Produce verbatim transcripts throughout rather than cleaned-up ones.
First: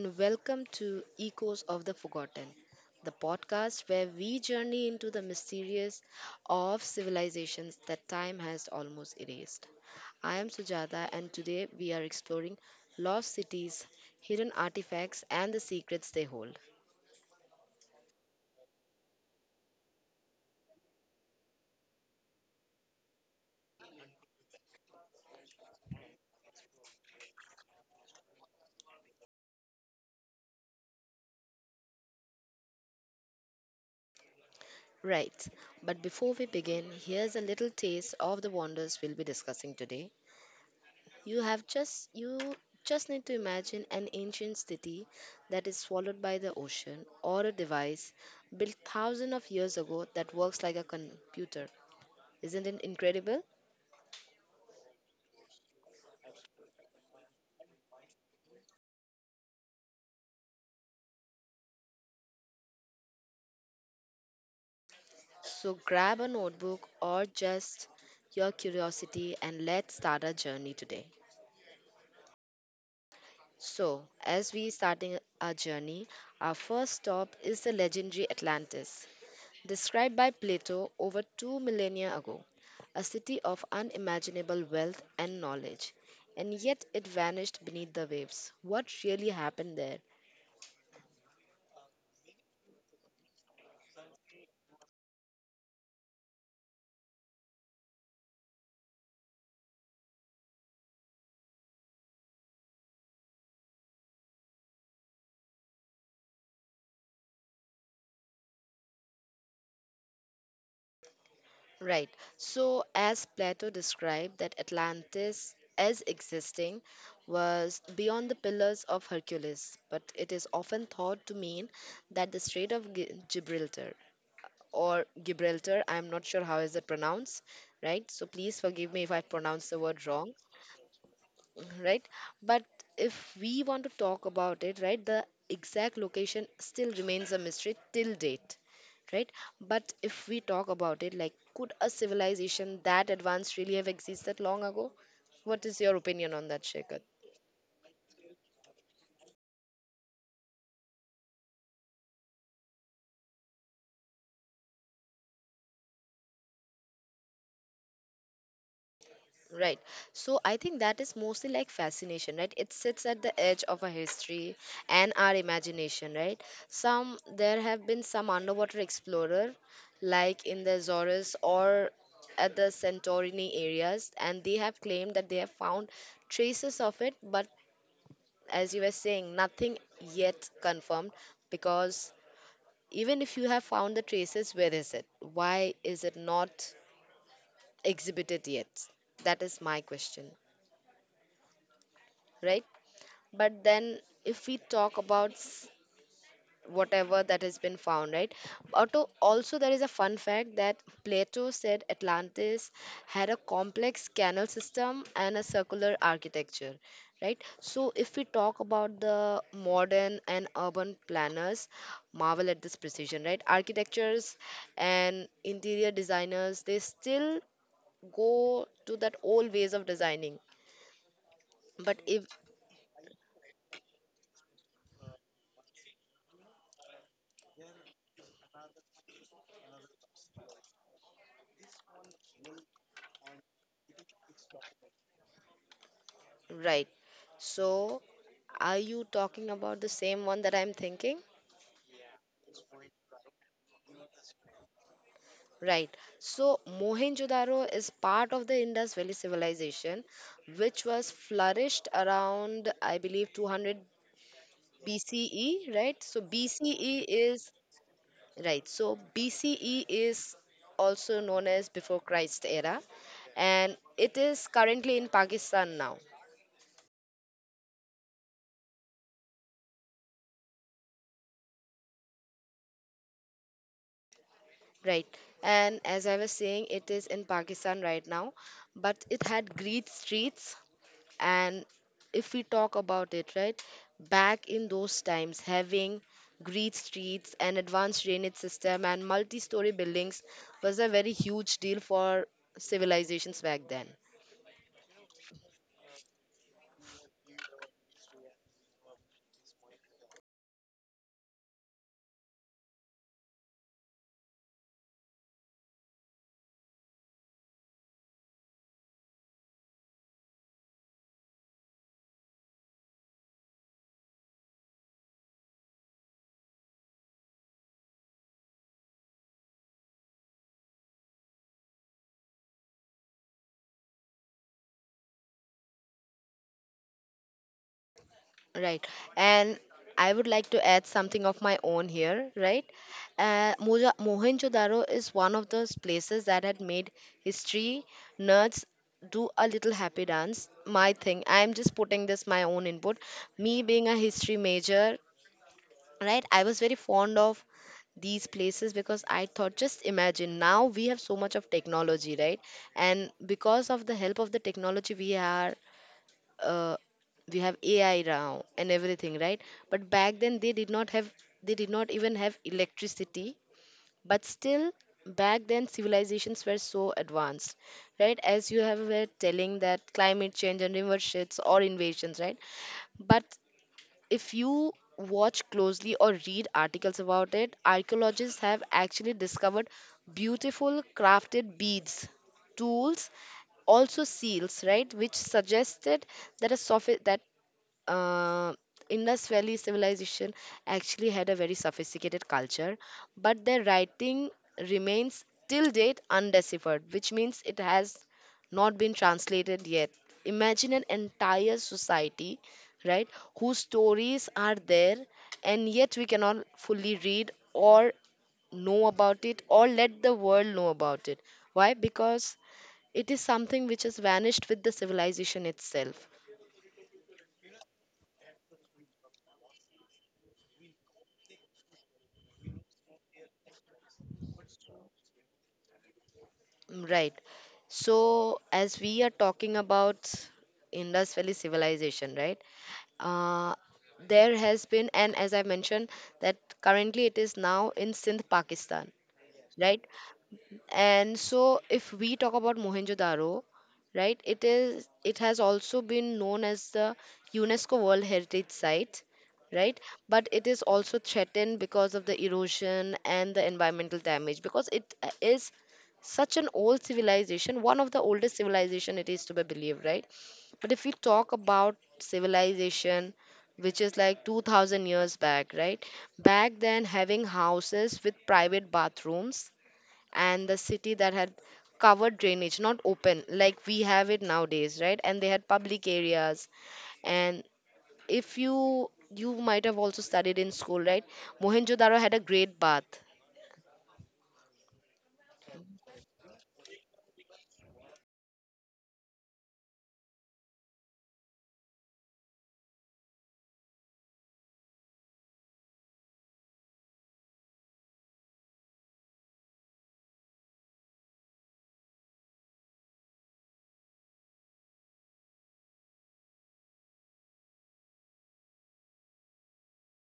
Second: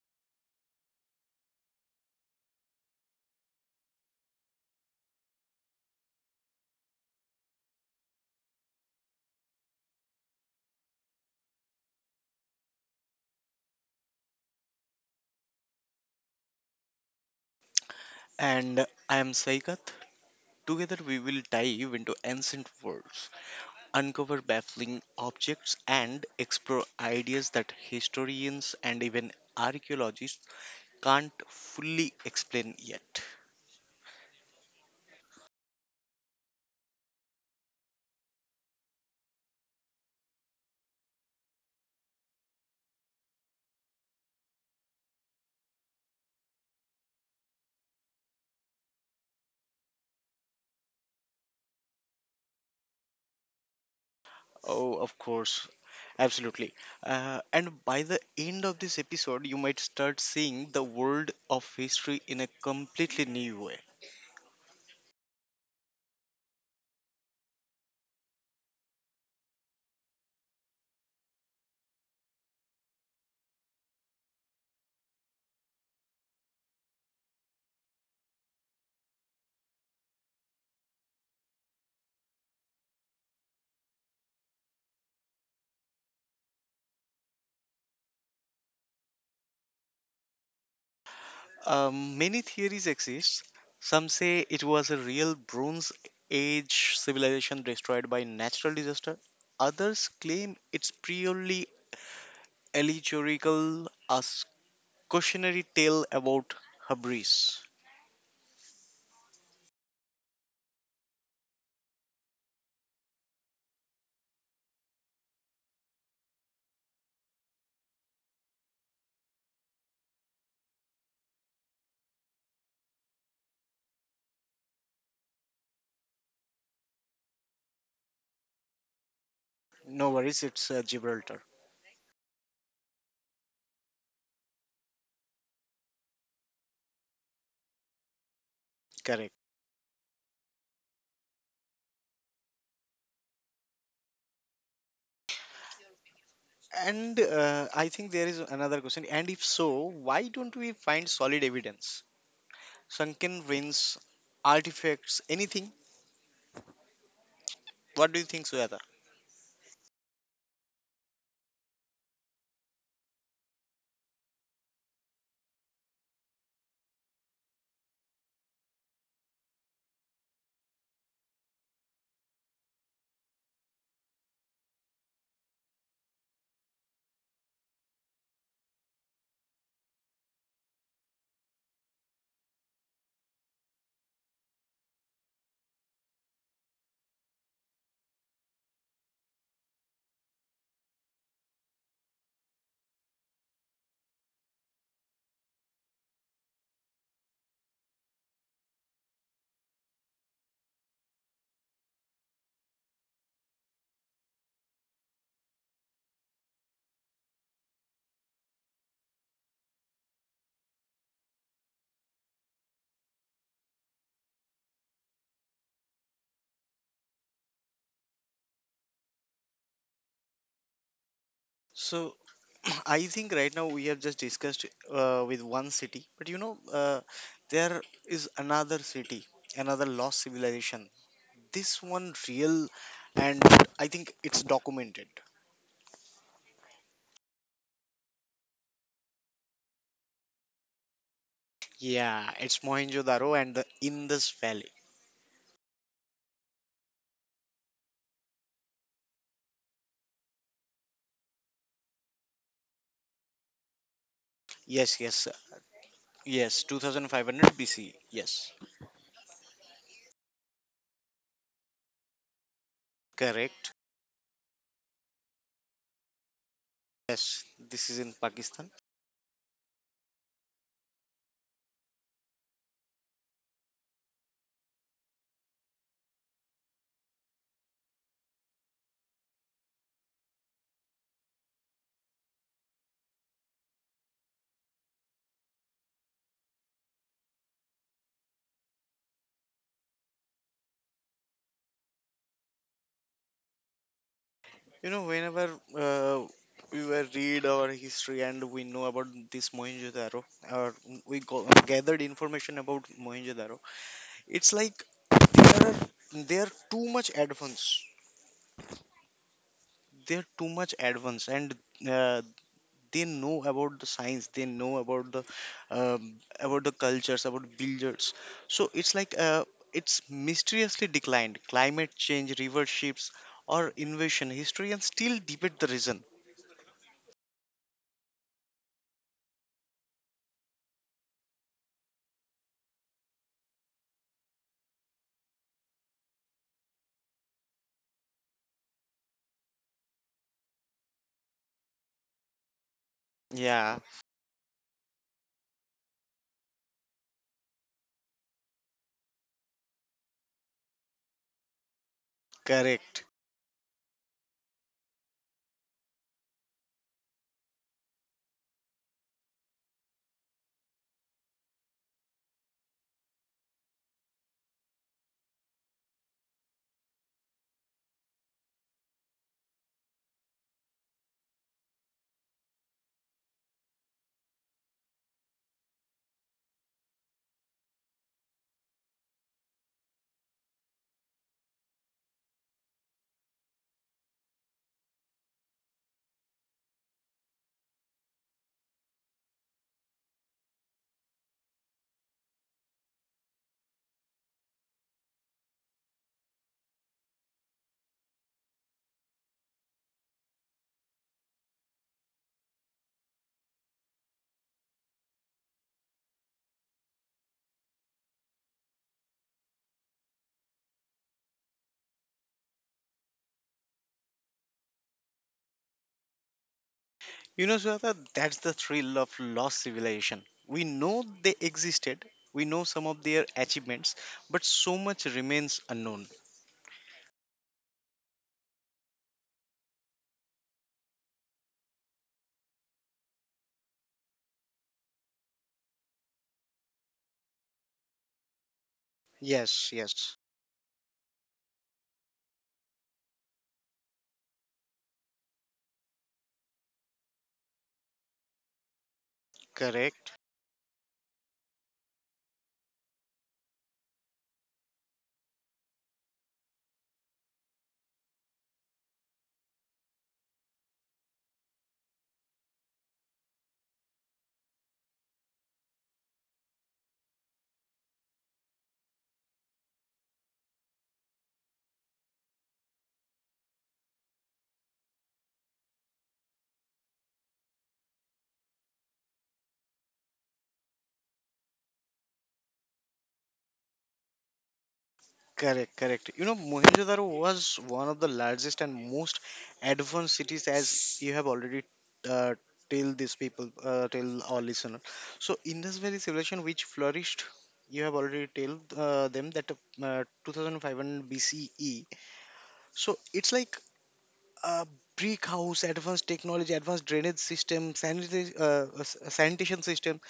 and welcome to Echoes of the Forgotten, the podcast where we journey into the mysterious of civilizations that time has almost erased. I am Sujata and today we are exploring lost cities, hidden artifacts and the secrets they hold. And I am Saikat. Together we will dive into ancient worlds, uncover baffling objects, and explore ideas that historians and even archaeologists can't fully explain yet. Right, but before we begin, here's a little taste of the wonders we'll be discussing today. You have just you just need to imagine an ancient city that is swallowed by the ocean, or a device built thousands of years ago that works like a computer. Isn't it incredible? Oh, of course, absolutely. Uh, and by the end of this episode, you might start seeing the world of history in a completely new way. So grab a notebook or just your curiosity, and let's start our journey today. So, as we starting our journey, our first stop is the legendary Atlantis, described by Plato over two millennia ago, a city of unimaginable wealth and knowledge, and yet it vanished beneath the waves. What really happened there? Um, many theories exist. Some say it was a real Bronze Age civilization destroyed by natural disaster. Others claim it's purely allegorical, a cautionary tale about Habris. Right. So, as Plato described, that Atlantis as existing was beyond the pillars of Hercules, but it is often thought to mean that the Strait of Gi- Gibraltar or Gibraltar, I'm not sure how is it pronounced, right? So please forgive me if I pronounce the word No wrong. worries, it's uh, Gibraltar. Right, but if we want to talk about it, right, the exact location still remains a mystery till date. Right, Correct. but if we talk about it, like, could a civilization that advanced really have existed long ago? What is your opinion on that, Shekhar? And uh, I think there is another question. And if so, why don't we find solid evidence? Sunken ruins, artifacts, anything? What do you think, Suyata? Right. So I think that is mostly like fascination, right? It sits at the edge of our history and our imagination, right? Some there have been some underwater explorer, like in the Azores or at the Santorini areas, and they have claimed that they have found traces of it, but as you were saying, nothing yet confirmed, because even if you have found the traces, where is it? Why is it not exhibited yet? That is my question, right? But then if we talk about s- whatever that has been found, right, Auto, also there is a fun fact that Plato said Atlantis had a complex canal system and a circular architecture, right? So if we talk about the modern and urban planners, marvel at this precision, right, architectures and interior designers, they still go to that old ways of designing. But So if I think right now we have just discussed uh, with one city, but you know, uh, there is another city, another lost civilization. This one real, and I think it's documented. Right. So, are you talking about the same one that I'm thinking? Yeah, it's Mohenjo-daro and the Indus Valley. Right. So, Mohenjo-daro is part of the Indus Valley civilization, which was flourished around, I believe, two hundred Yes, yes, sir. B C E, right? So, Yes, B C E is, twenty-five hundred B C. Yes, right. So, B C E is also known as before Christ era, and correct. it is currently in Pakistan now. Yes, this is in Pakistan. Right. And as I was saying, it is in Pakistan right now, but it had green streets. And if we talk about it, right, back in those times, having green streets and advanced drainage system and multi-story buildings was a very huge deal for civilizations back then. You know, whenever uh, we were read our history and we know about this Mohenjo-daro, or we go, gathered information about Mohenjo-daro, it's like there are they are too much advanced. They are too much advanced, and uh, they know about the science. They know about the um, about the cultures, about builders. So it's like uh, it's mysteriously declined. Climate change, river ships, or invasion. Historians still debate the reason. Right. And I would like to add something of my own here, right? Uh, Moja- Mohenjo-daro is one of those places that had made history nerds do a little happy dance. My thing. I'm just putting this my own input. Me Yeah. being a history major, right? I was very fond of these places because I thought, just imagine now we have so much of technology, right? Correct. And because of the help of the technology, we are uh, we have A I now and everything, right? But back then they did not have they did not even have electricity. But still back then civilizations were so advanced, right? As you have were telling that climate change and river shifts or invasions, right? But if you watch closely or read articles about it, archaeologists have actually discovered beautiful crafted beads, tools, also seals, right, which suggested that a sophi- that uh, Indus Valley civilization actually had a very sophisticated culture, but their writing remains till date undeciphered, which means it has not been translated yet. Imagine an entire society, right, whose stories are there, and yet we cannot fully read or know about it or let the world know about it. Why? Because it is something which has vanished with the civilization itself. You know, Sweta, that's the thrill of lost civilization. We know they existed, we know some of their achievements, but so much remains unknown. Mm, Right. So, as we are talking about Indus Valley civilization, right? Uh, there has been, and as I mentioned, that currently it is now in Sindh, Pakistan, Yes, right? yes. And so if we talk about Mohenjo-daro, right, it is it has also been known as the UNESCO World Heritage Site, right? Correct, But it is also threatened because of the erosion and the environmental damage, because it uh, is such an old civilization, one of the oldest civilization it is to be believed, right? But if we talk about civilization, which is like two thousand years back, right? Back then, having houses with private bathrooms and the city that had covered drainage, not open like we have it nowadays, right, and they had public areas, and if you, you might have also studied in school, right, Mohenjo-daro had a great bath. correct, correct. You know, Mohenjo-daro was one of the largest and most advanced cities, as you have already uh, tell these people, uh, tell our listener. So, in this very civilization which flourished, you have already told uh, them that uh, two thousand five hundred B C E. So it's like uh, brick house, advanced technology, advanced drainage system, sanita- uh, uh, s- uh, sanitation system.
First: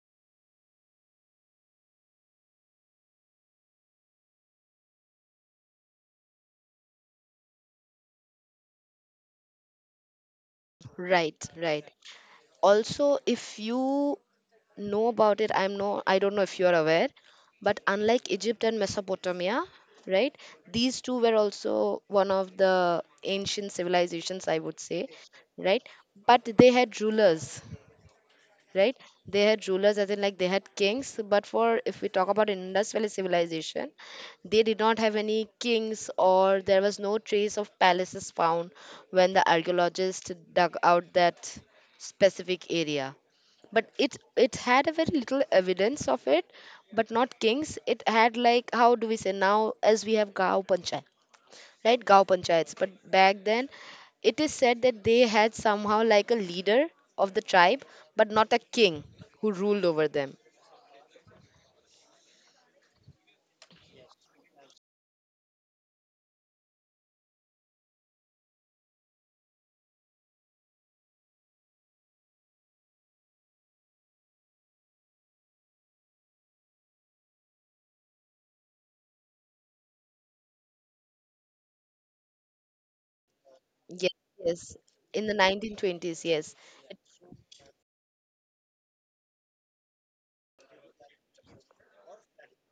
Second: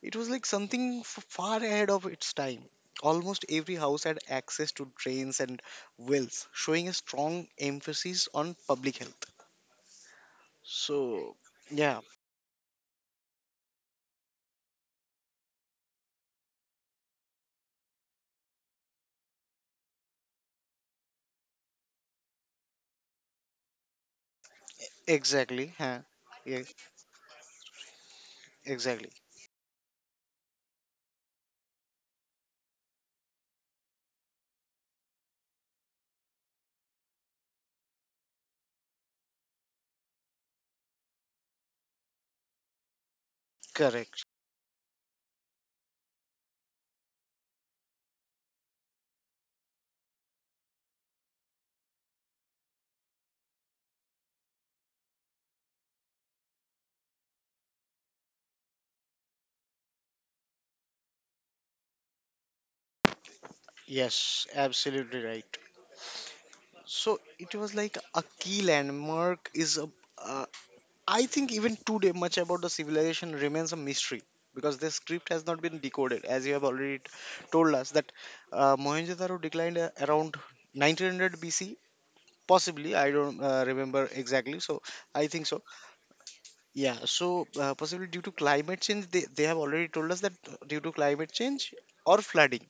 It was like something f- far ahead of its time. Almost every house had access to drains and wells, showing a strong emphasis on public health. So, Right, right. yeah, Also, if you know about it, I'm no, I don't know if you are aware, but unlike Egypt and Mesopotamia, right, these two were also one of the ancient civilizations, I would say, exactly. right, Huh? but Yeah, they had rulers, right? exactly. They had rulers, as in like they had kings. But for if we talk about Indus Valley civilization, they did not have any kings, or there was no trace of palaces found when the archaeologists dug out that specific area. But it Correct. it had a very little evidence of it, but not kings. It had, like, how do we say now, as we have Gao Panchayat, right, gaon panchayats, but back then it is said that they had somehow like a leader of the tribe, but not a king who ruled over them. Yes, absolutely right. So it was like a key landmark is a, uh, I think even today, much about the civilization remains a mystery because the script has not been decoded, as you have already t- told us that uh, Mohenjo-daro declined uh, around nineteen hundred B C. Possibly, I don't uh, remember Yes, exactly, yes, so I in the think so. nineteen twenties, yes. Yeah, so uh, possibly due to climate change, they, they have already told us that uh, due to climate change or flooding,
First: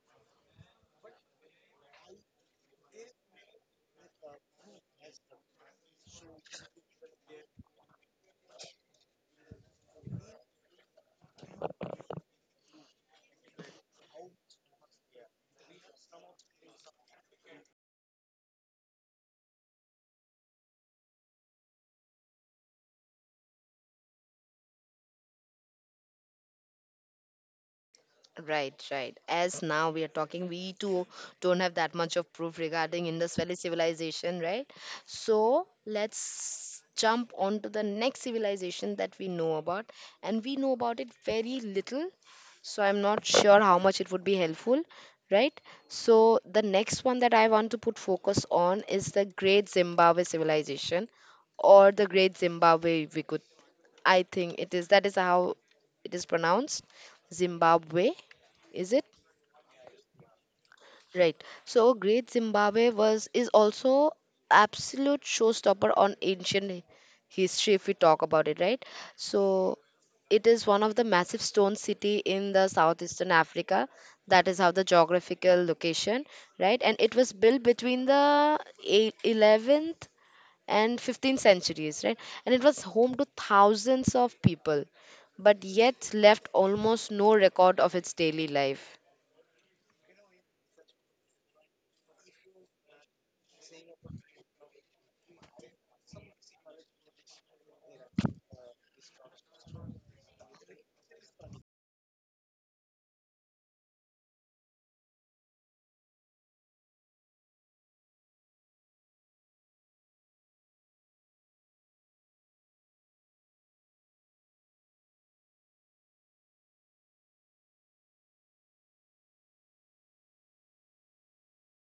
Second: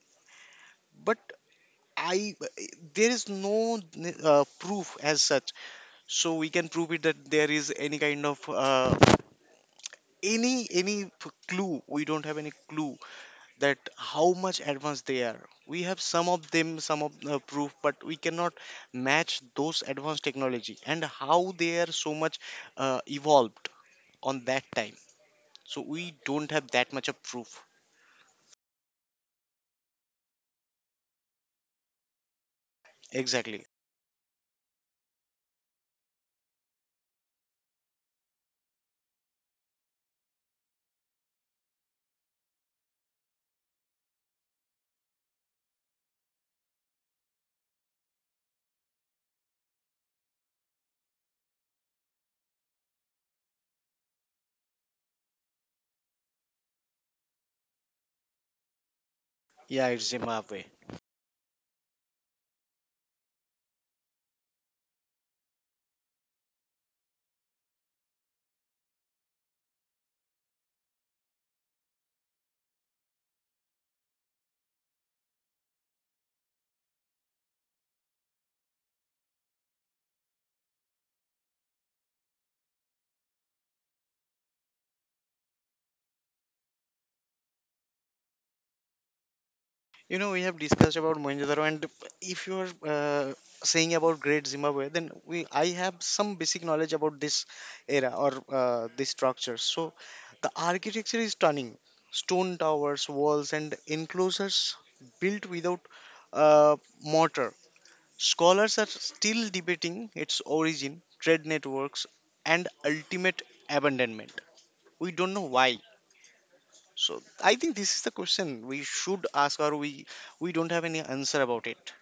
but I there is no uh, proof as such, so we can prove it that there is any kind of uh, any any p- clue. We don't have any clue that how much advanced they are. We have some of them some of the proof, but we cannot match those advanced technology and how they are so much uh, evolved on that time, so we don't have that much of proof. Right, right. As now we are talking, we too don't have that much of proof regarding Indus Valley Exactly. civilization, right? So let's jump on to the next civilization that we know about, and we know about it very little. So I'm not sure how much it would be helpful, right? So the next one that I want to put focus on is the Great Zimbabwe civilization, or the Great Zimbabwe, we could, I think it is. That is how it is pronounced. Zimbabwe, is it? Yeah, it's Zimbabwe. Right. So Great Zimbabwe was is also absolute showstopper on ancient hi- history if we talk about it, right? So it is one of the massive stone city in the southeastern Africa. That is how the geographical location, right? And it was built between the eight- eleventh and fifteenth centuries, right? And it was home to thousands of people, but yet left almost no record of its daily life. You know, we have discussed about Mohenjo-daro, and if you are uh, saying about Great Zimbabwe, then we I have some basic knowledge about this era or uh, this structure. So, the architecture is stunning: stone towers, walls, and enclosures built without uh, mortar. Scholars are still debating its origin, trade networks, and ultimate abandonment. We don't know why, so I think this is the question we should ask, or we we don't have any answer about it.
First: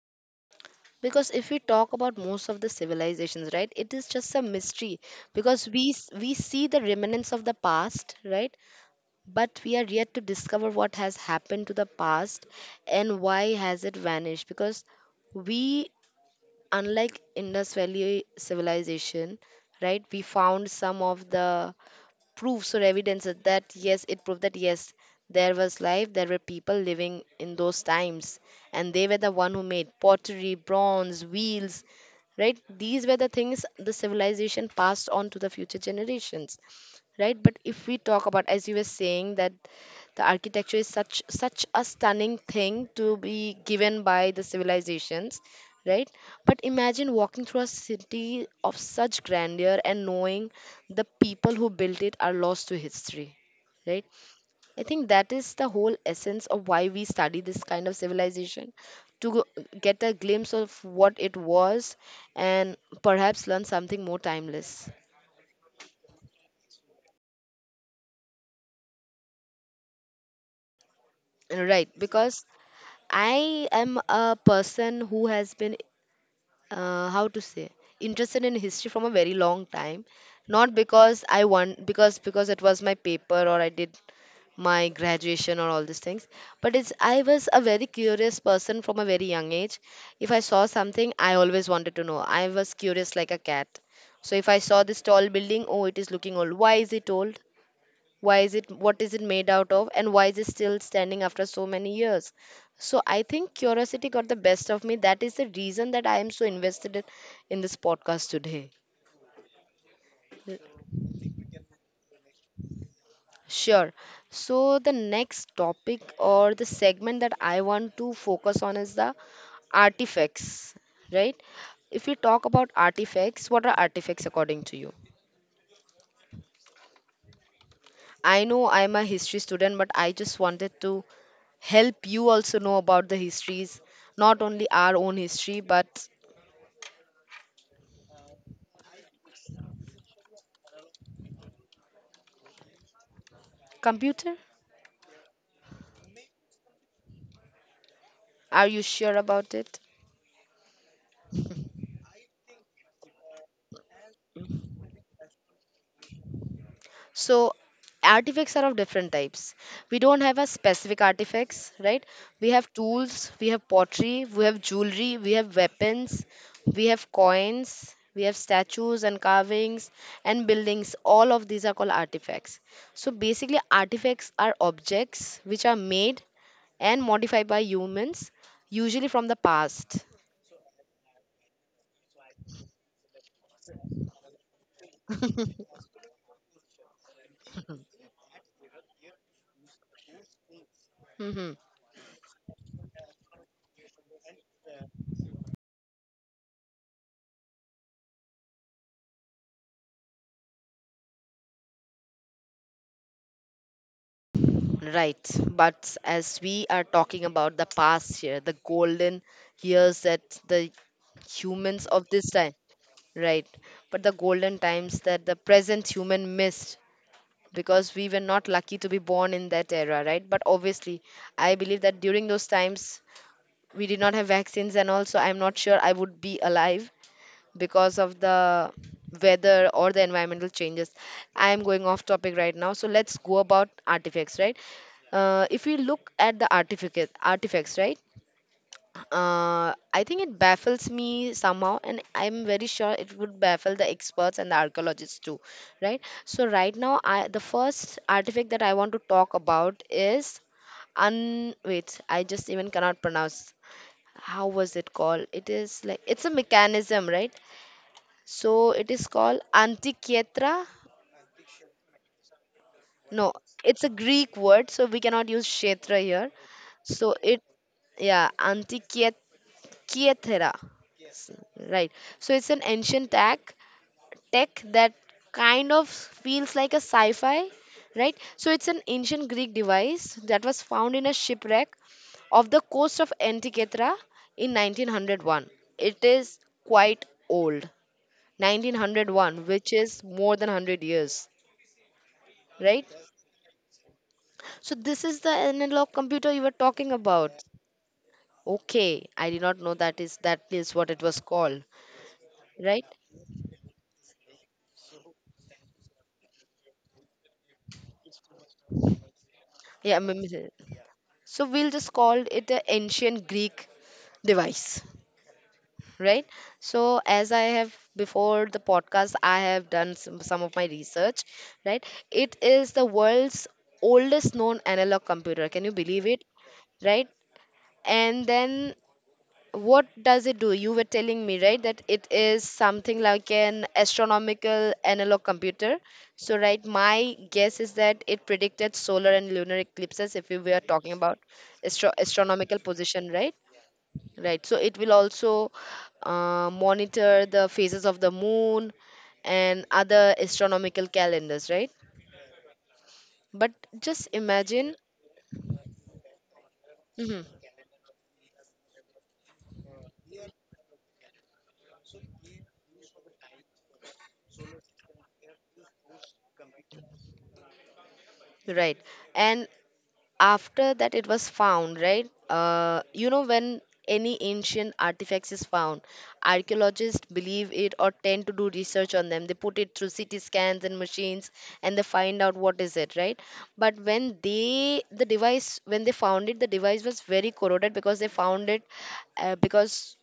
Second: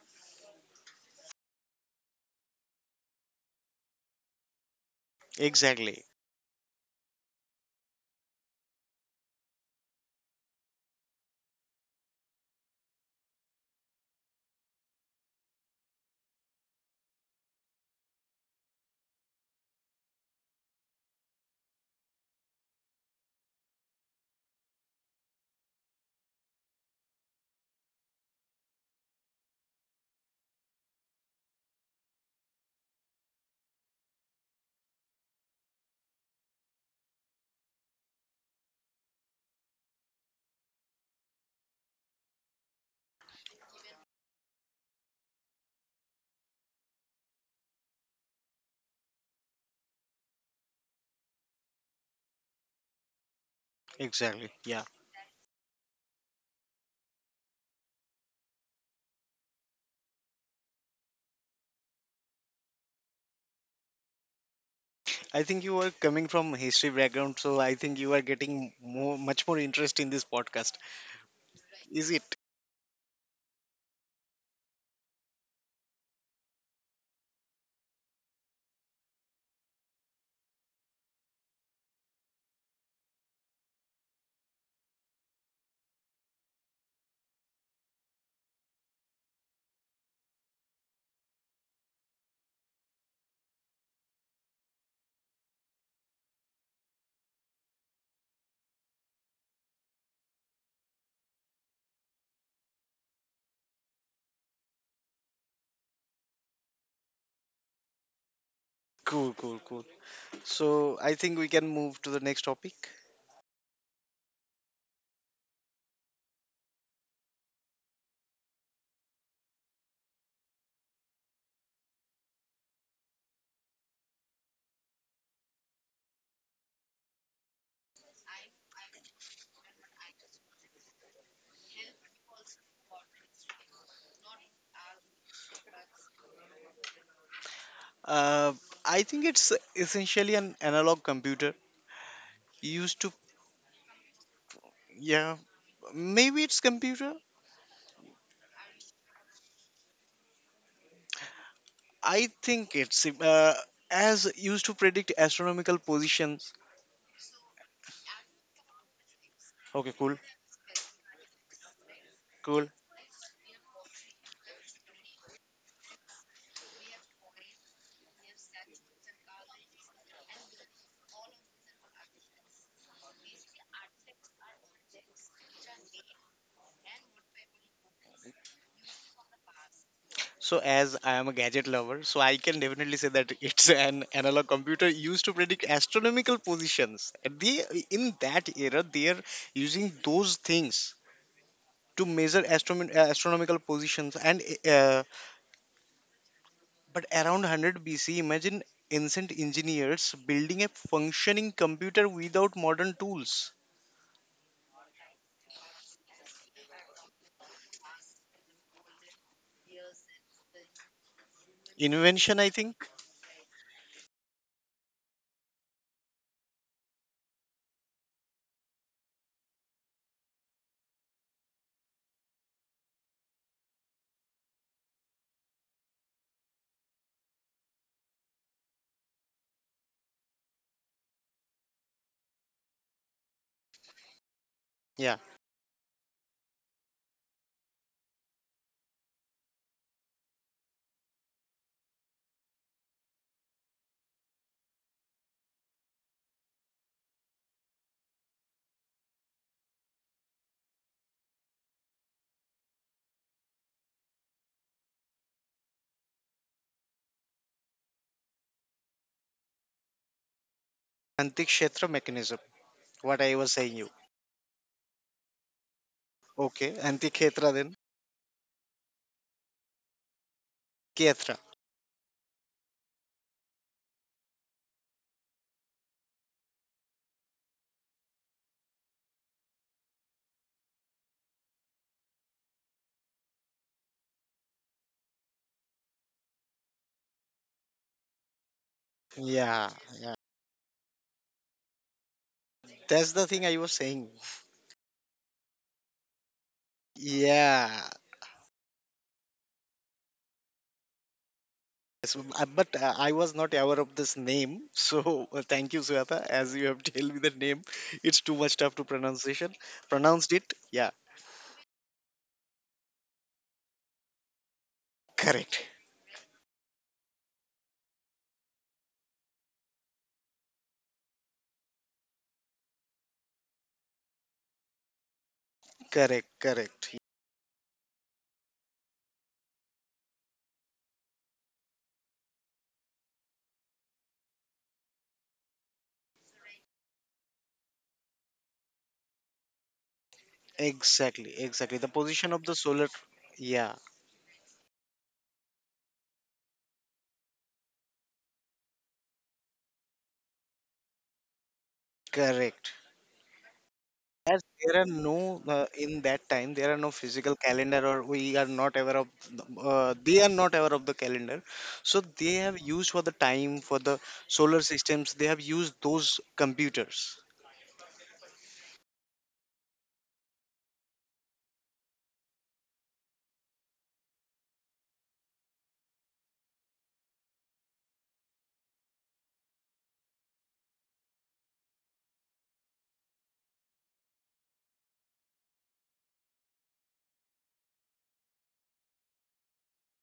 Because if we talk about most of the civilizations, right, it is just a mystery, because we Exactly, s- we see the remnants of the past, right? But we are yet to discover what has happened to the past and why has it vanished, because we, unlike Indus Valley civilization, right, we found some of the proofs or evidence that that, yes, it proved that yes, there was life, there were people living in those times, and they were the one who made pottery, bronze wheels, right, these were the things the civilization passed on to the future generations, right? But if we talk about, as you were saying, that the architecture is such such a stunning thing to be given by the civilizations, right? But imagine walking through a city of such grandeur and knowing the people who built it are lost to history, right? exactly. Yeah, I think that is the whole essence of why we study this kind of civilization, to go, get a glimpse of what it was, and perhaps learn something more timeless. I think you are coming from history background, so I think you are getting more, much more interest in this podcast. Right, Is it because I am a person who has been, uh, how to say, interested in history from a very long time. Not because I want, because because it was my paper or I did my graduation or all these things. But it's I was a very curious person from a very young age. If I saw something, I always wanted to know. I was curious like a cat. So if I saw this tall building, oh, it is looking old. Why is it old? Why is it, what is it made out of, and why is it still standing after so many years? So I think curiosity got the best of me, that is the reason that I am so invested in in this podcast today. cool, cool, cool? So I think we can move to the next topic. Sure. So the next topic or the segment that I want to focus on is the artifacts, right? If we talk about artifacts, what are artifacts according to you? I know I'm a history student, but I just wanted to help you also know about the histories, not only our own history, but Uh, I think it's essentially an analog computer used to. computer. Yeah, maybe it's computer. Are you sure about it? I think it's uh, as used to predict astronomical positions. So, artifacts are of different types. Okay, We cool. don't have a specific artifacts, right? We Cool. have tools, we have pottery, we have jewelry, we have weapons, we have coins, we have statues and carvings and buildings. All of these are called artifacts. So, basically, artifacts are objects which are made and modified by humans, usually from the past. So, as I am a gadget lover, so I can definitely say that it's an analog computer used to predict astronomical positions. At the In that era, they are using those things hmm to measure astronom- uh, astronomical positions. And uh, but around one hundred B C, imagine ancient engineers building a functioning computer without modern tools. Right. But as we are talking about the past here, the golden years that the humans of this Invention, I time, think. right? But the golden times that the present human missed because we were not lucky to be born in that era, right? But obviously, I believe that during those times, we did not have vaccines, and also I'm not sure I would be alive because of the weather or the environmental changes. I am going off topic right now, so let's go about artifacts, right? Yeah, Uh, if we look at the artifact, artifacts, right? Uh, I think it baffles me somehow, and I'm very sure it would baffle the experts and the archaeologists too, right? So right now, I the first artifact that I want to talk about is un wait, I just even cannot pronounce how was it called. It is like it's a mechanism, right? So it is called Antikyetra. Antikshetra mechanism. What No, I was saying it's a you. Greek word, so we cannot use Kshetra here. Okay, So it, Antikshetra then. yeah, Antikyetra. Ketra. Right. So it's an ancient tech, tech that kind of feels like a sci-fi, right? So it's an ancient Greek device that was found in a shipwreck of the coast of Antikythera in nineteen oh one. It is quite old, nineteen oh one, Yeah, which is yeah. more than one hundred years. Right? That's the thing I was saying. So this is the analog computer you were talking about. Yeah. Okay, I did not know that is that is what it was called, So, uh, but right? uh, I was not aware of this name. So uh, thank you, Suyata, as you have told me the name. It's too much tough to pronunciation. Yeah, mem- Pronounced it. Yeah. so we'll just call it an ancient Greek device, Correct. right? So as I have before the podcast, I have done some, some of my research, right? It is the world's oldest known analog computer. Can you believe it? Correct. Correct. Right. And then what does it do? You were telling me, right, that it is something like an astronomical analog computer. So, right, my guess is that it predicted solar and lunar eclipses if we were talking about Exactly. Exactly. The astro- position of the astronomical solar. position, right? Yeah. Right. So, it will also uh, monitor the phases of the moon and other astronomical calendars, right? Correct. But just As imagine. there are no uh, In that time there are no Mhm. physical calendar, or we are not aware of the- uh, they are not aware of the calendar, so they have used for the time for the solar systems they have used those computers. Right? And after that it was found, right? Uh, you know, when any ancient artifacts is found, archaeologists believe it or tend to do research on them. They put it through CT scans and machines and they find out what is it, right? But when they the device when they found it, the device was very corroded because they found it, uh, because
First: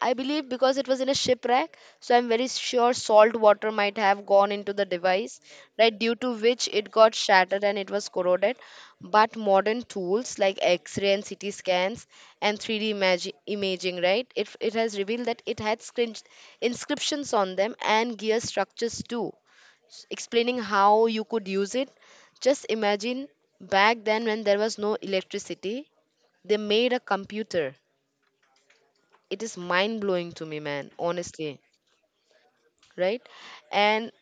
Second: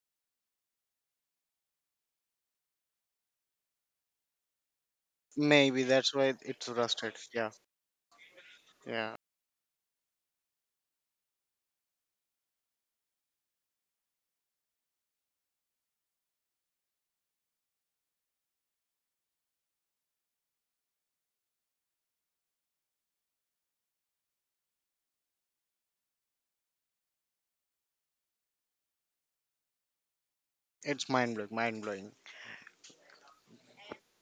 I believe because it was in a shipwreck, so I'm very sure salt water might have gone into the device, Maybe right? Due that's to why which it's it got rusted. Yeah, shattered and it was corroded. yeah. But modern tools like X-ray and C T scans and three D imagi- imaging, right? It, it has revealed that it had scrin- inscriptions on them and gear structures too, s- explaining how you could use it. Just imagine back then when there was no electricity, they made a computer. It is mind blowing to me, man, It's mind blowing, honestly. mind blowing. Right? And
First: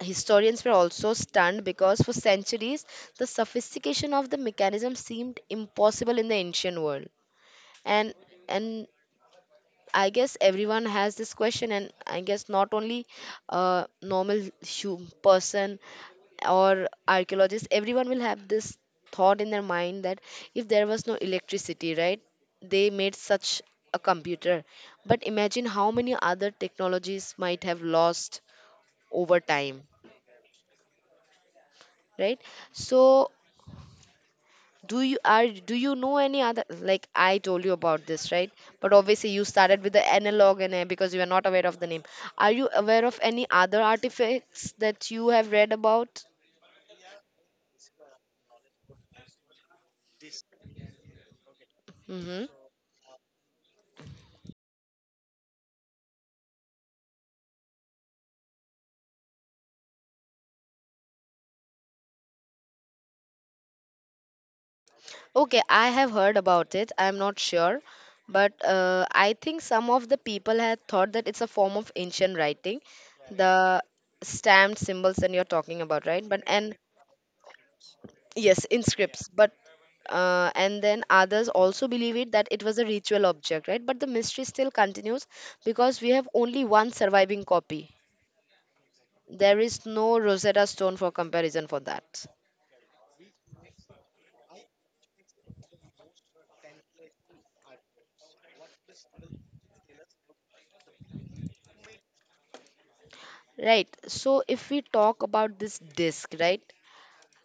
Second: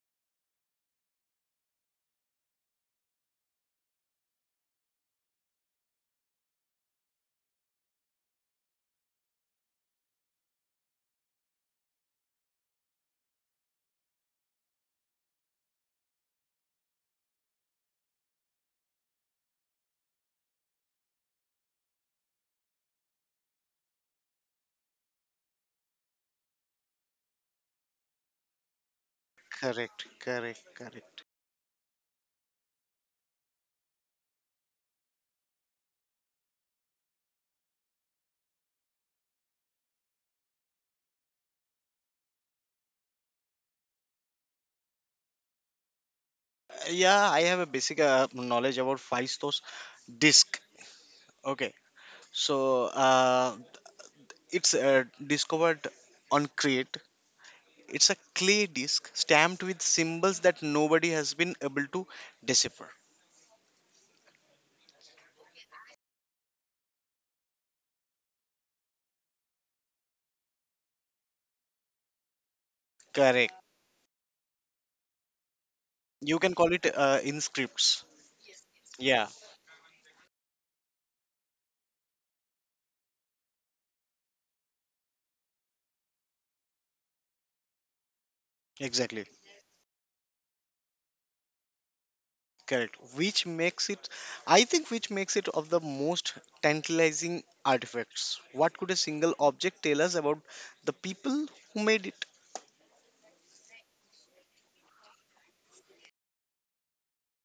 historians were also stunned because for centuries the sophistication of the mechanism seemed impossible in the ancient world. And and I guess everyone has this question, and I guess not only a normal hu- person or archaeologists, everyone will have this thought in their mind that if there was no electricity, right? They made such a computer. But imagine how many other technologies might have lost over time, Correct, correct, correct. right? So do you are do you know any other, like I told you about this, right? But obviously you started with the analog and uh, because you are not aware of the name, are you aware of any other artifacts that you have read about? Yeah, I have a basic uh, knowledge about Feistos disk. Okay. Mm-hmm. So uh, it's uh, discovered on Crete. It's a clay disc stamped with symbols that nobody has been able to decipher. Okay, I have heard about it. I'm not sure, but uh, I think some of the people had thought that it's a form of ancient writing, Correct. the stamped symbols that you're talking about, right You but can call and it uh, inscripts. Yes, in Yeah, scripts, but uh, and then others also believe it that it was a ritual object, right? But the mystery still continues because we have only one surviving copy. exactly. There is no Rosetta Stone for comparison for that, Correct, which makes it, I think, which makes it of the most tantalizing artifacts. What could a single object tell us about the people who made it? right? So if we talk about this disc, right?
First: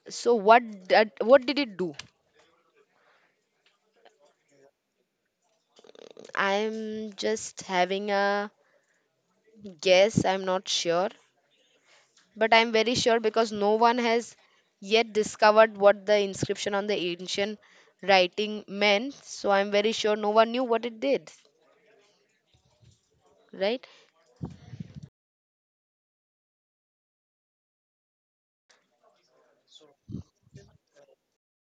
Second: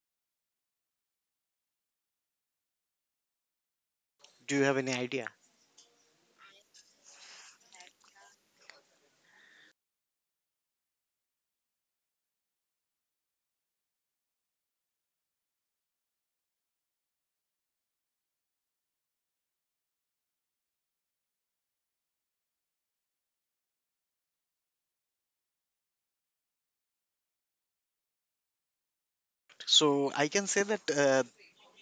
So what did, what did it do? Do you have any idea? I'm just having a guess. I'm not sure. But I'm very sure because no one has yet discovered what the inscription on the ancient writing meant. So I'm very sure no one knew what it did, right? So I can say that uh,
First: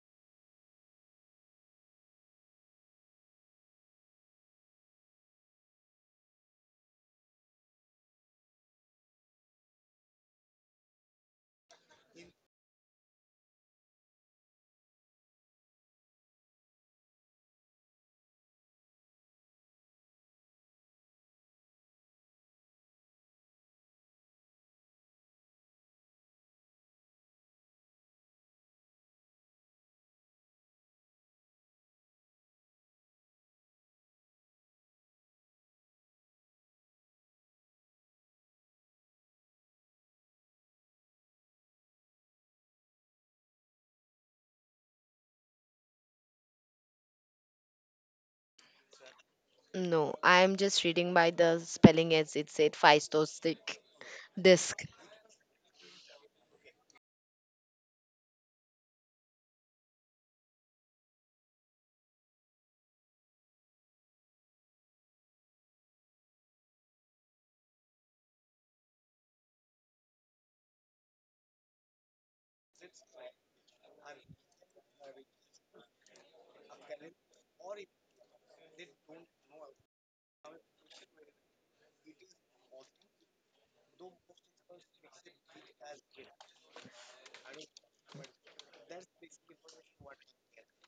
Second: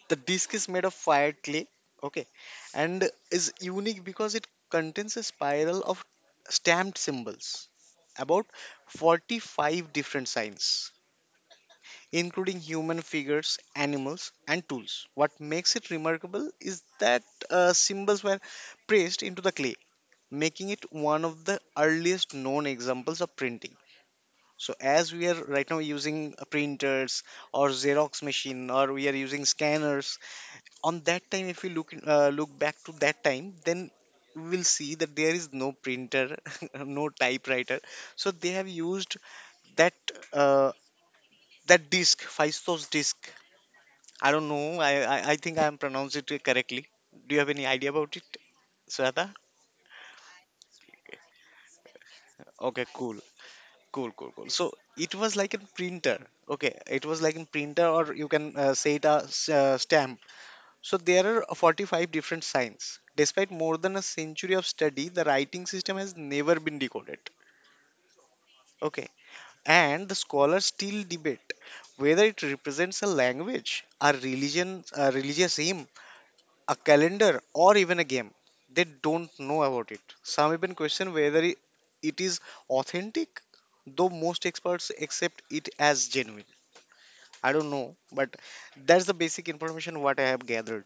the disc is made of fired clay, okay, and is unique because it contains a spiral of stamped symbols, about forty-five different signs, including human figures, animals, and tools. What makes it remarkable is that uh, symbols were pressed into the clay, making it one of the earliest known examples of printing. So, as we are right now using uh, printers or Xerox machine, or we are using scanners, on that time if we look in- uh, look back to that time, then we will see that there is no printer no typewriter, so they have used that uh, that disk, Fistos disk. I don't know. I, I I think I am pronounced it correctly. Do you have any idea about it, Sweta? No, I'm just reading by the spelling as it said Okay, cool, Phaistostic cool, cool, cool. So disc. it was like a printer. Okay, it was like a printer, or you can uh, say it a s- uh, stamp. So there are forty-five different signs. Despite more than a century of study, the writing system has never been decoded. Okay. And the scholars still debate whether it represents a language, a religion, a religious hymn, a calendar, or even a game. They don't know about it. Some even question whether i- it is authentic, though most experts accept it as genuine. I don't know, but that's the basic information what I have gathered.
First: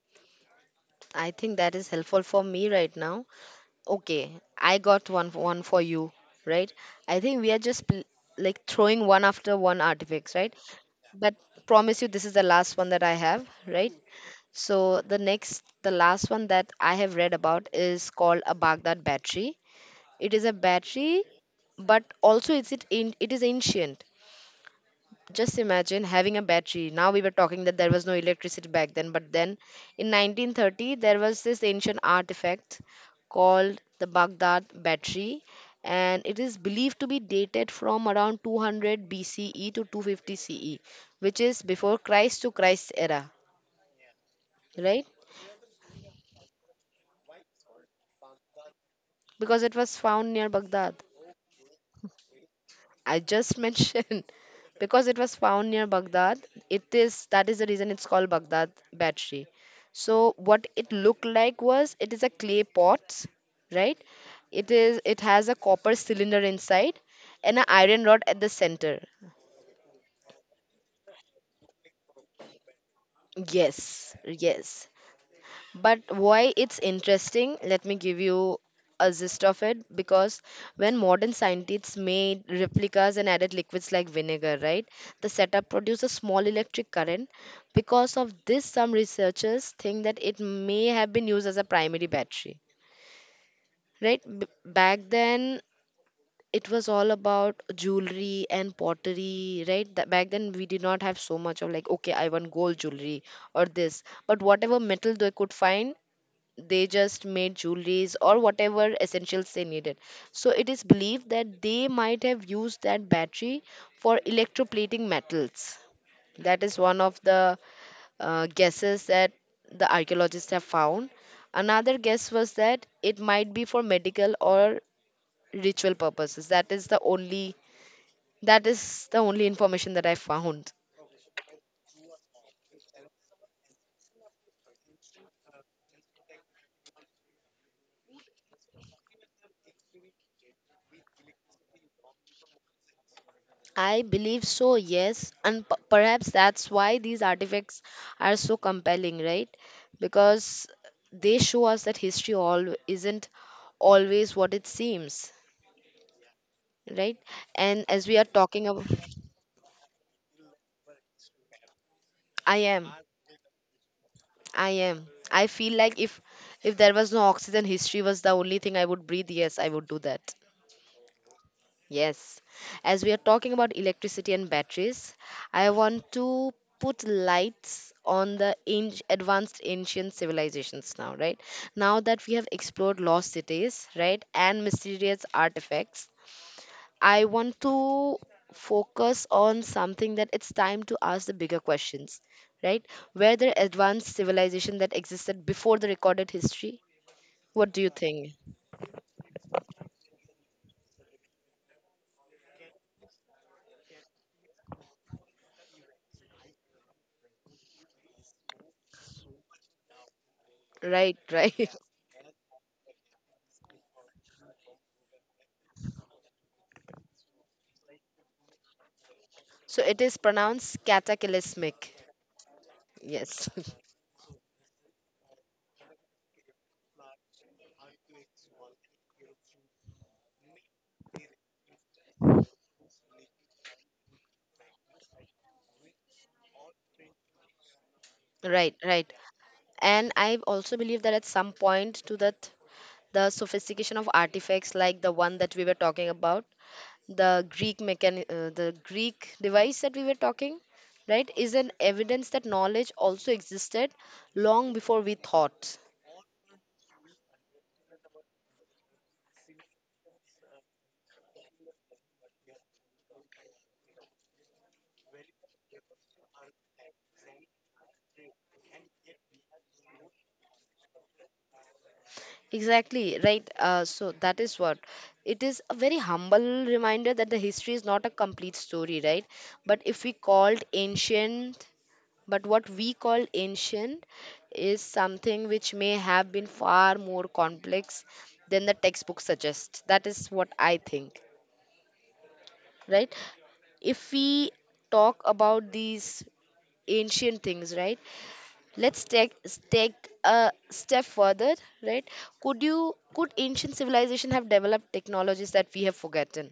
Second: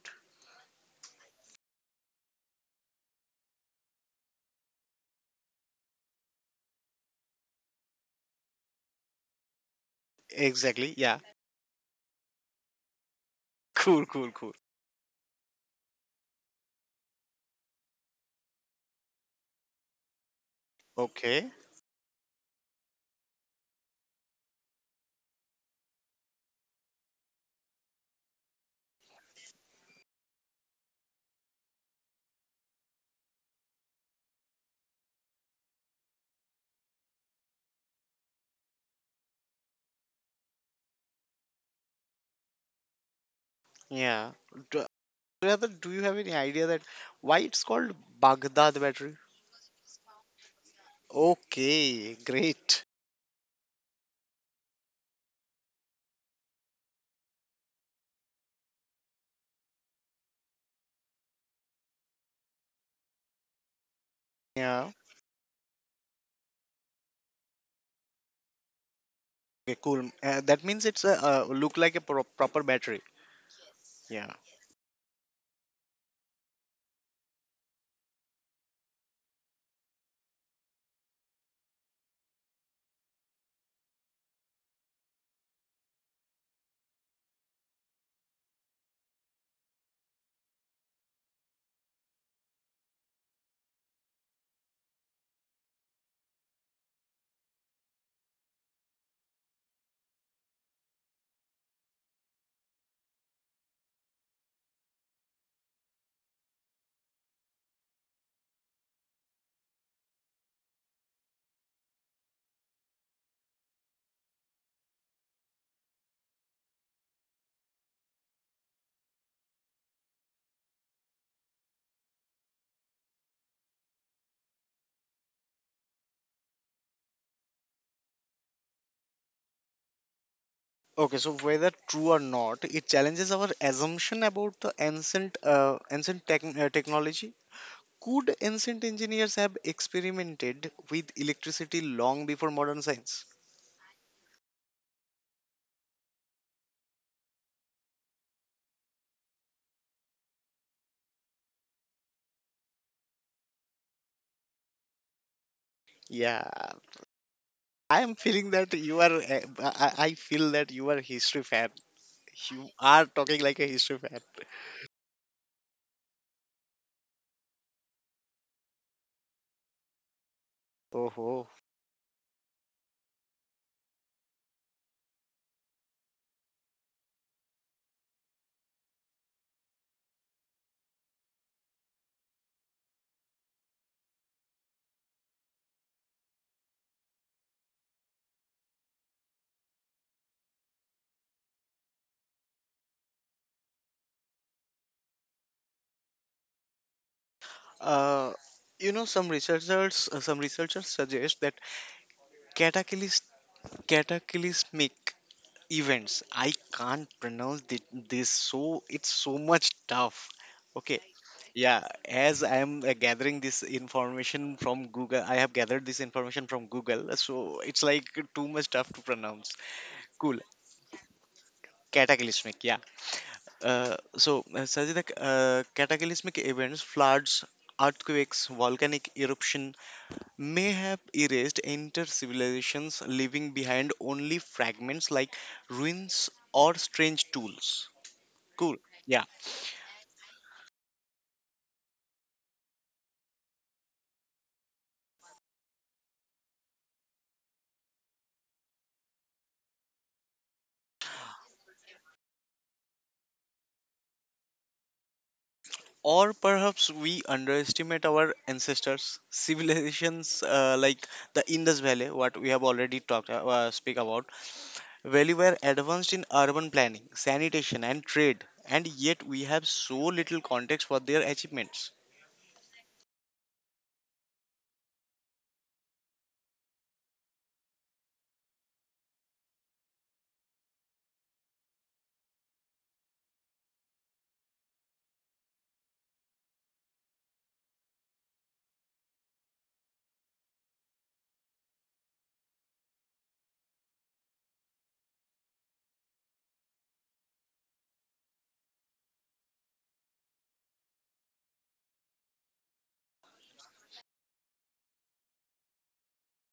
I think that is helpful for me right now. Okay, I got one one for you, right? I think we are just pl- like throwing one after one artifacts, right? Exactly. Yeah. But promise you this is the last one that I have, right? Cool, cool, cool. So the next, the last one that I have read about is called a Baghdad battery. It is a battery, Okay. but also it's it in, it is ancient. Just imagine having a battery. Now we were talking that there was no electricity back then, but then in nineteen thirty there was this ancient artifact called the Baghdad battery, and it is believed to be dated from around two hundred B C E to two fifty C E, which is before Christ to Christ era, Yeah. Do, right? Rather, do you have any idea that why it's called Baghdad battery? Because it was found near Baghdad. Okay. Great. I just mentioned because it was found near Baghdad. It is That is the reason it's called Baghdad battery. So what it looked like was it is a clay pot, right? It Yeah. is it has a copper cylinder inside and an iron rod at the center. Okay. Cool. Uh, that means it's a uh, look like a pro- proper battery. Yes, Yeah. yes. But why it's interesting, let me give you a gist of it, because when modern scientists made replicas and added liquids like vinegar, right, the setup produced a small electric current. Because of this, some researchers think that it may have been used as a primary battery, right? B- back then, it was all about jewelry and pottery, right? That back then, we did not have so much of like, okay, I want gold jewelry or this, but whatever metal they could find, they just made jewelries or whatever essentials they needed. So it is believed that they might have used that battery for electroplating metals. That is one of the uh, guesses that the archaeologists have found. Another guess was that it might be for medical or ritual purposes. That is the only that is the only information that I found. Okay. So whether true or not, it challenges our assumption about the ancient uh, ancient tech- uh, technology. Could ancient engineers have experimented with electricity long before modern science? I believe so, yes. And p- perhaps that's why these artifacts are so compelling, right? Because they show us that history all isn't always what it seems, Yeah, right? And I as am we are feeling talking that about, you are. uh, I I- I feel that you are history fan. I You am, are talking like a history fan. I am. I feel like if if there was no oxygen, history was the only thing I would breathe. Yes, I would do that. Oh, Yes, as we are talking about electricity and batteries, I want to put lights on the an- advanced ancient civilizations now, right? Now that we have explored lost cities, right, and mysterious artifacts, I want to focus on something that it's time to ask the bigger questions, right? Were there advanced civilization that existed before the recorded history? What do you Uh, think? you know, some researchers uh, some researchers suggest that cataclysmic cataclysmic events. I can't pronounce thi- this, so it's so much tough. Okay, Right, right. yeah. As I am uh, gathering this information from Google, I have gathered this information from Google, so it's like too much tough to pronounce. So it is Cool, pronounced cataclysmic. cataclysmic. Yeah. Yes, Uh, so, uh, Sajida, uh, cataclysmic events, floods, earthquakes, volcanic eruption may have erased entire civilizations, leaving behind only fragments like ruins or strange tools. Cool. right, right. Yeah. And I also believe that at some point to that the sophistication of artifacts like the one that we were talking about, the Greek mechan uh, the Greek device that we were talking, right, is an evidence that knowledge also existed long before we thought. Or perhaps we underestimate our ancestors, civilizations uh, like the Indus Valley, what we have already talked uh, speak about. Well, we are advanced in urban planning, sanitation, and trade, and yet we have so little context for their achievements. Exactly, right. Uh, so that is what, it is a very humble reminder that the history is not a complete story, right? But if we called ancient But what we call ancient is something which may have been far more complex than the textbook suggests. That is what I think, right? If we talk about these ancient things, right? Let's take take a step further, right? Could you could ancient civilization have developed technologies that we have forgotten?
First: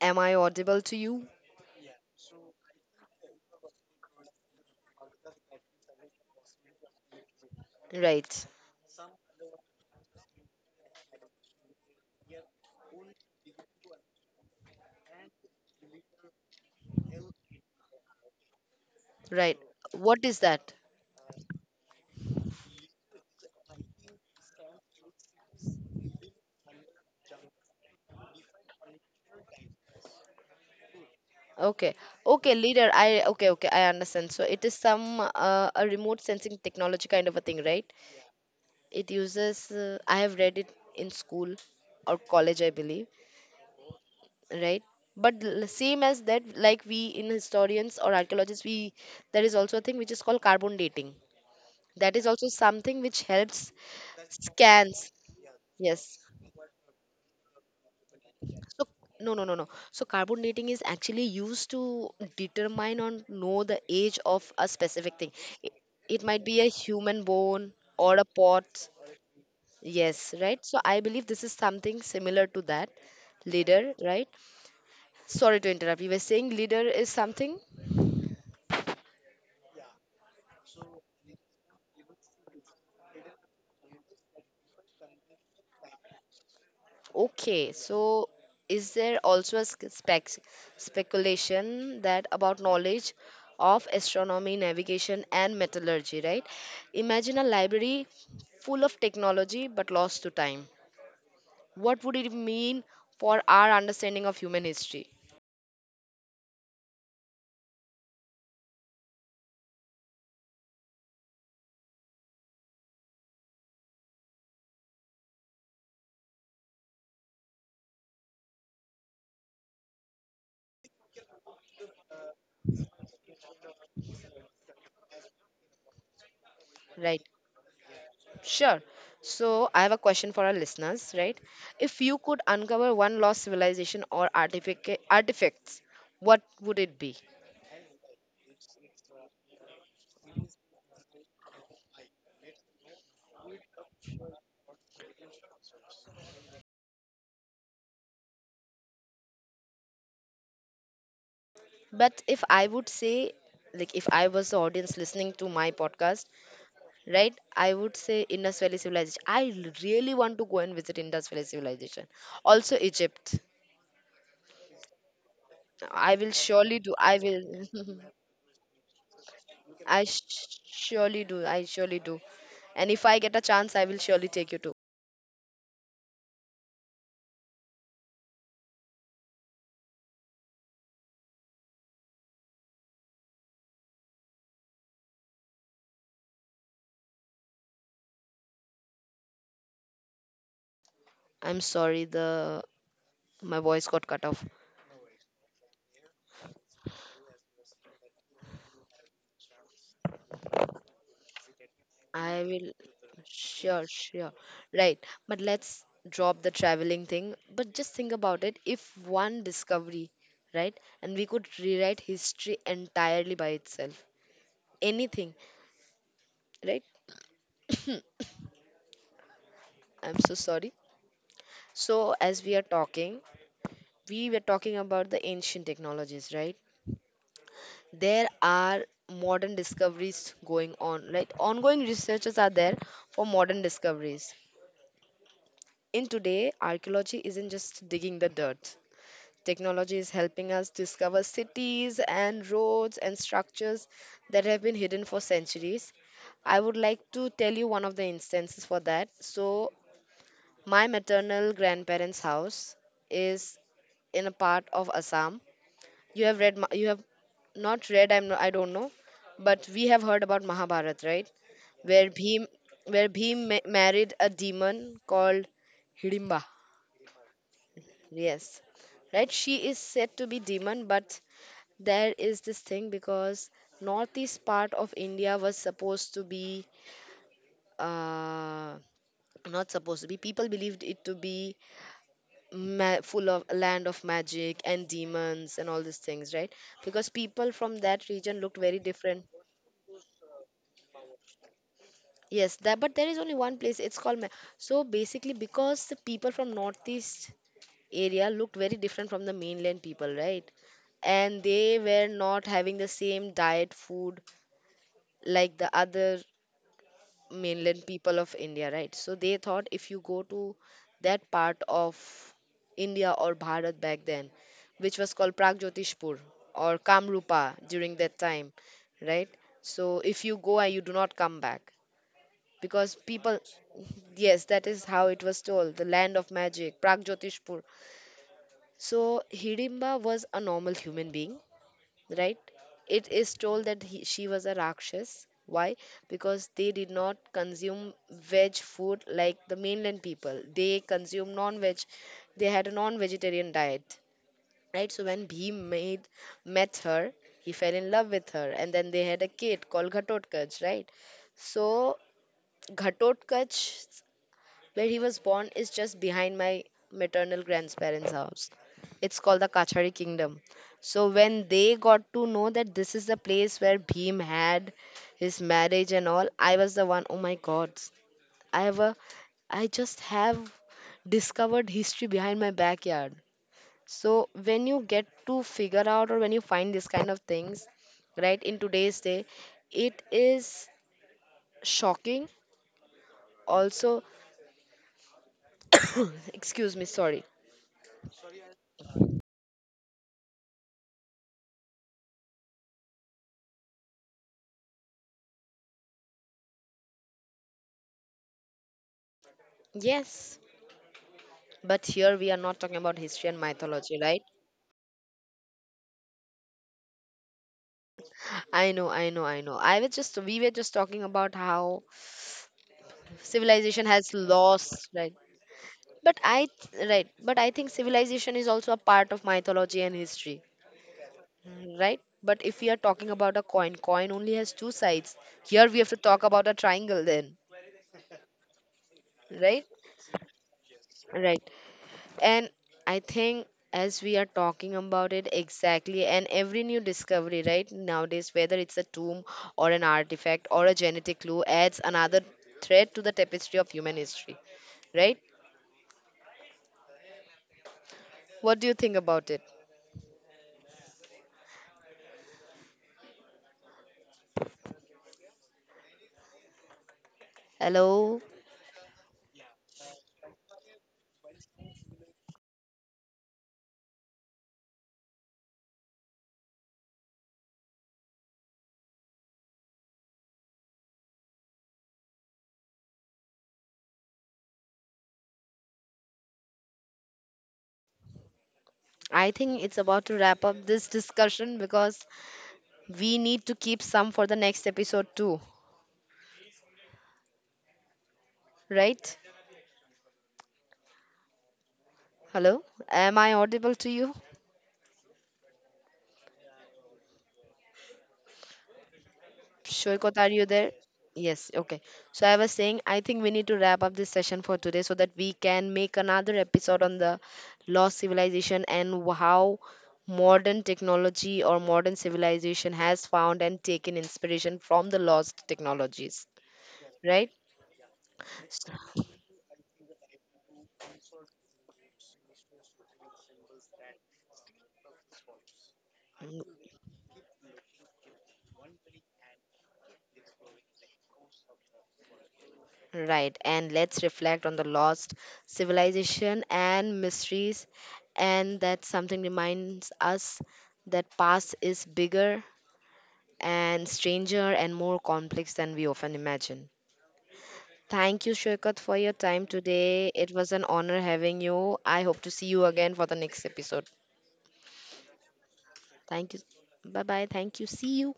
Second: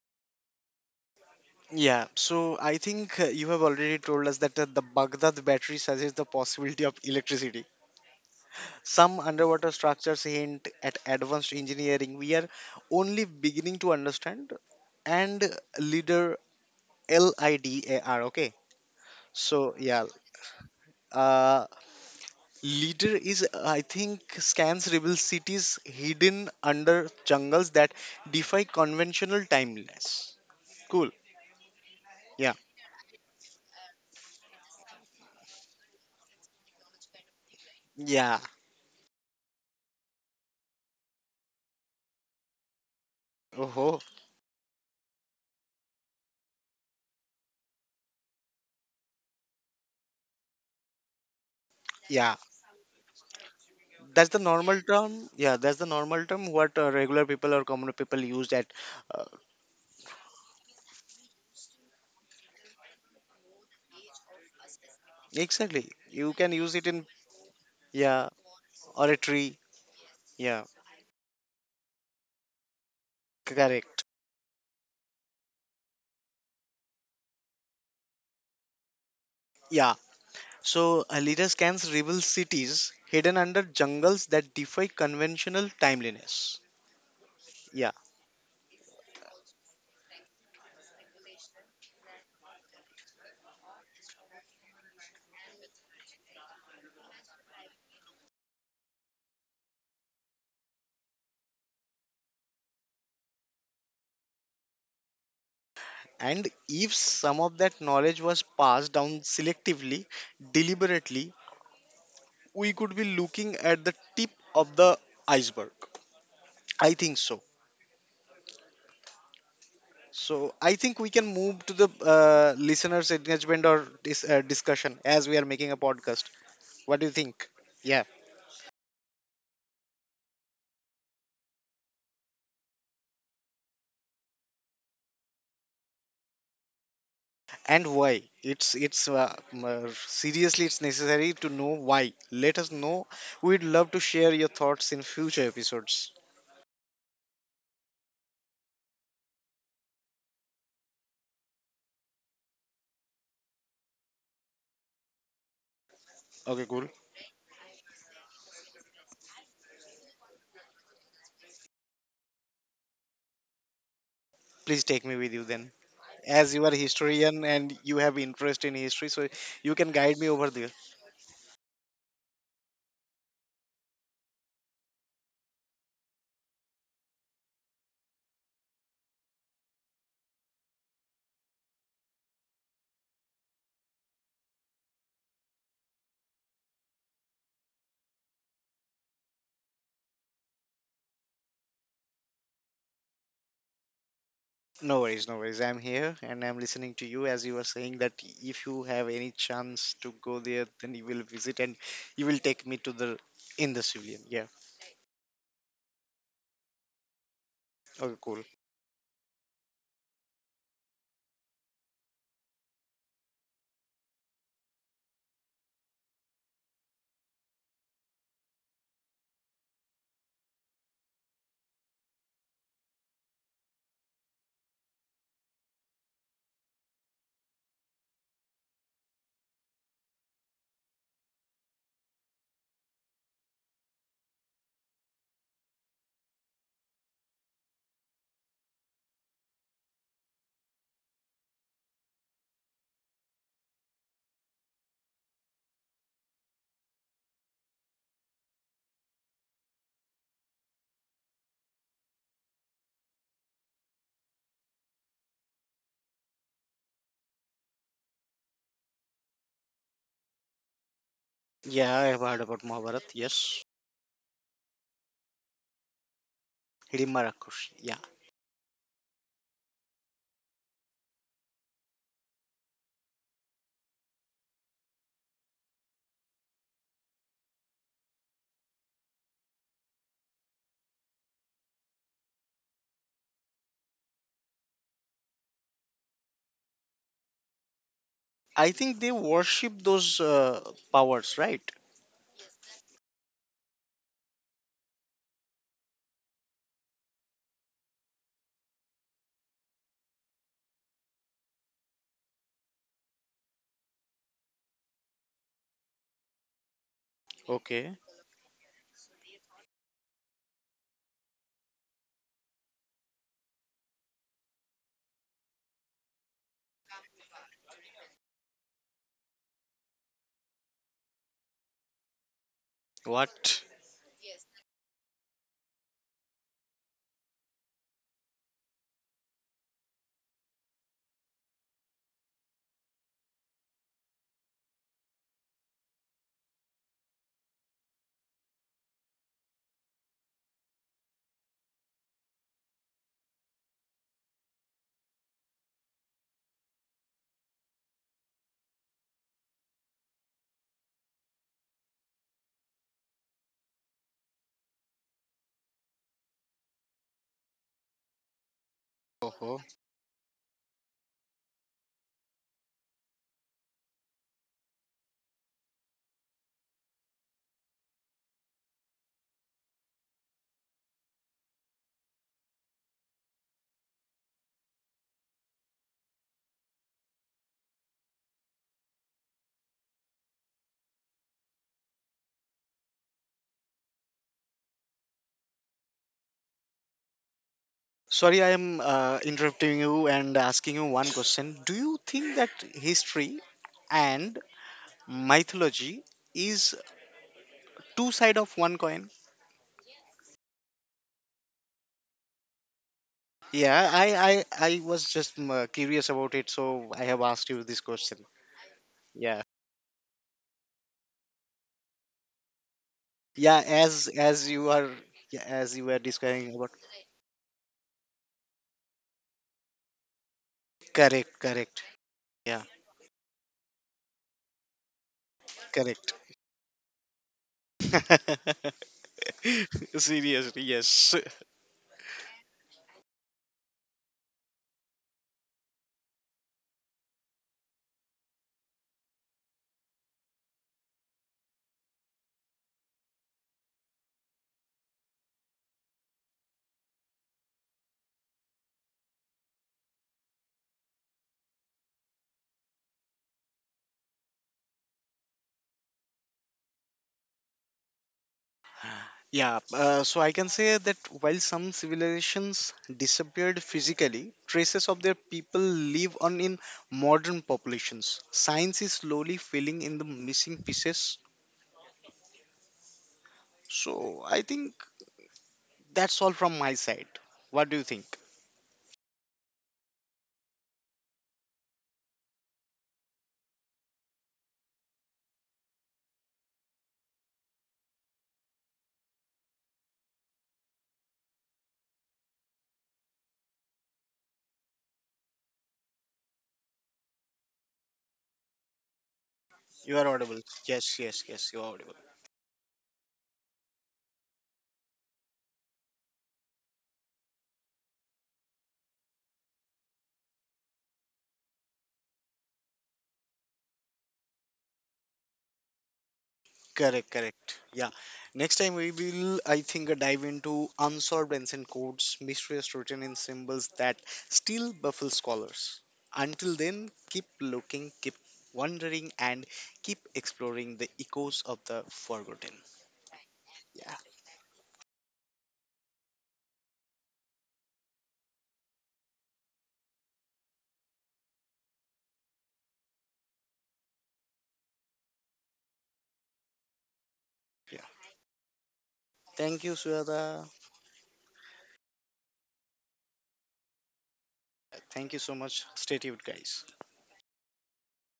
Am I audible to you? Yeah, so I think uh, you have already told us that uh, the Baghdad battery suggests the possibility of electricity. Right. Some underwater structures hint at advanced engineering. We are only beginning to understand and leader LIDAR. Okay, Right. so yeah, What is that? uh, Leader is, I think, scans rebel cities hidden under jungles that defy conventional timelines. Cool. Okay, Yeah. okay, leader. I okay, okay, I understand. So it is some uh, a remote sensing technology kind of a thing, right? Yeah. It uses. Uh, I have read it in school or college, I believe, Oh, right? But l- same as that, like we in historians or archaeologists, we there is also a thing which is called carbon dating. That is yeah. also something which helps That's the normal scans. term. Yeah, that's the Yes. normal term what uh, regular people or common people use at. So Uh, no, no, no, no. So carbon dating is actually used to determine or know the age of a specific thing. It, exactly. it You might can be a use it in, human bone or a yeah, pot. or a tree. Yes, right. Yeah, So I believe this is something similar to that. Leader, correct. right? Sorry to interrupt. You were saying leader is something? Yeah. So a leader scans rebel cities hidden under jungles that defy conventional timeliness. Okay, Yeah. so is there also a sc- spec speculation that about knowledge of astronomy, navigation, and metallurgy, right? Imagine a library full of technology but lost to time. What would it mean for our understanding of human history, And if some of that knowledge was passed down selectively, deliberately, we could be looking at the tip of the iceberg. I think so. So I think we can move to the uh, listeners' engagement or dis- uh, discussion as we are making a podcast. What do you right? think? Yeah, Sure. So I have a question for our listeners, right? If you could uncover one lost civilization or artifact artifacts, what would it be? and why? It's it's uh, m- uh, seriously, it's necessary to know why. Let us know. We'd love to share your thoughts in future episodes. But if I would say, like, if I was the audience listening to my podcast, Okay, cool. right, I would say Indus Valley Civilization. I really want to go and visit Indus Valley Civilization. Also, Egypt. Please take me with you then. I will As you are surely do. I historian will. and you have interest in history, so you can I guide sh- me over there. surely do. I surely do. And if I get a chance, I will surely take you too. I'm sorry, the my voice got cut off. No worries, no worries. I'm here and I'm listening to you, as you were saying that if you have any chance to go there then you will visit and you will I take me will to the in the sure, civilian. sure. Yeah. Right. But let's drop the traveling thing. But just think Okay, cool. about it. If one discovery, right? And we could rewrite history entirely by itself. Anything, right? I'm so sorry. So as we are talking, we were talking about the ancient technologies, right? There are modern discoveries going on, right? Ongoing researchers are there for modern discoveries. In today, archaeology isn't just digging the dirt. Technology is helping us discover cities and roads and structures that have been hidden for centuries. I would like to tell you one of the instances for that. So, my maternal grandparents' house is in a part of Assam. You have read, Ma- you have not read, I'm, no- I don't know, but we have heard about Mahabharat, right? Yeah, I Where have heard Bhim, about where Mahabharat, yes. Bhim ma- married a demon called Hidimba. Hidimba Rakush, yeah. Yes, right? She is said to be demon, but there is this thing because northeast part of India was supposed to be uh not supposed to be, people believed it to be ma- full of land of magic and demons and all these things, right? Because people from that region looked I very think they different. worship those uh, powers, right. Yes, that, but there is only one place, it's called Ma- so basically, because the people from northeast area looked very different from the mainland people, right? And they were not having the same diet food like the other mainland Okay. people of India, right? So they thought if you go to that part of India or Bharat back then, which was called Pragjotishpur or Kamrupa during that time, right? So if you go and you do not come back, because people, What? yes, that is how it was told, the land of magic, Pragjotishpur. So Hidimba was a normal human being, right? It is told that he, she was a Rakshas. Why? Because they did not consume veg food like the mainland people. They consume non-veg. They had a non-vegetarian diet, right? So when Bhim made, met her, he fell in love with her, and then they had a kid called Ghatotkacha, right? So Ghatotkacha, where he was born, is just behind my maternal grandparents' house. It's called the Oh. Kachari Kingdom. So when they got to know that this is the place where Bhim had his marriage and all, I was the one, oh my god, I have a I just have discovered history behind my backyard. So when you get to figure out or when you find this kind of things, right, in today's day, it is shocking. Also, excuse me, sorry. Sorry, I am uh, interrupting you and asking you one question. Do you think that history and mythology is two side of one coin? Yes, but here we are not talking about history and Yeah, mythology, I right? I, I was just um, uh, curious about it, so I have asked you this question. I know, I know, I Yeah, know. I was just we were just talking about how yeah. civilization As has as you lost, are right? yeah, as you were But I describing about th- right, but I think civilization is also a part of mythology and history, correct, mm, correct. right? But if Yeah, we are talking about a coin, coin only has two sides. Here we have to correct. talk about a triangle then, right? Seriously, yes. Right. And I think as we are talking about it exactly, and every new discovery, right, nowadays, whether it's a tomb or an artifact or a genetic clue, adds another thread to the tapestry of human history, right? What do you think about it? Hello? Yeah, uh, so I can say that while some civilizations disappeared physically, traces of their people live on in modern populations. Science is slowly filling in the missing pieces. So I think that's all from my side. What do you think? I think it's about to wrap up this discussion because we need to keep some for the next episode too, right? Hello? Am I audible to you? You are Shoykot, are audible. you there? Yes, yes, yes, Yes, you are okay. audible. So I was saying, I think we need to wrap up this session for today so that we can make another episode on the lost civilization and w- how modern technology or modern civilization has found and taken inspiration from the lost technologies, Correct, right? correct. Yeah. Next time we So, will, I think, uh, dive into unsolved ancient codes, mysteries written in symbols that still baffle scholars. Until then, keep looking, keep wondering, and keep exploring the echoes of the forgotten. right, and Yeah, let's reflect on the lost civilization and mysteries, and that something reminds us that past is bigger and stranger and more complex than we often imagine. yeah. Thank you, Shokat, for your time Thank you, today. It Suyada. was an honor having you. I hope to see you again for the next episode. Thank you so much. Stay tuned, Thank you. guys. Bye bye. Thank you. See you.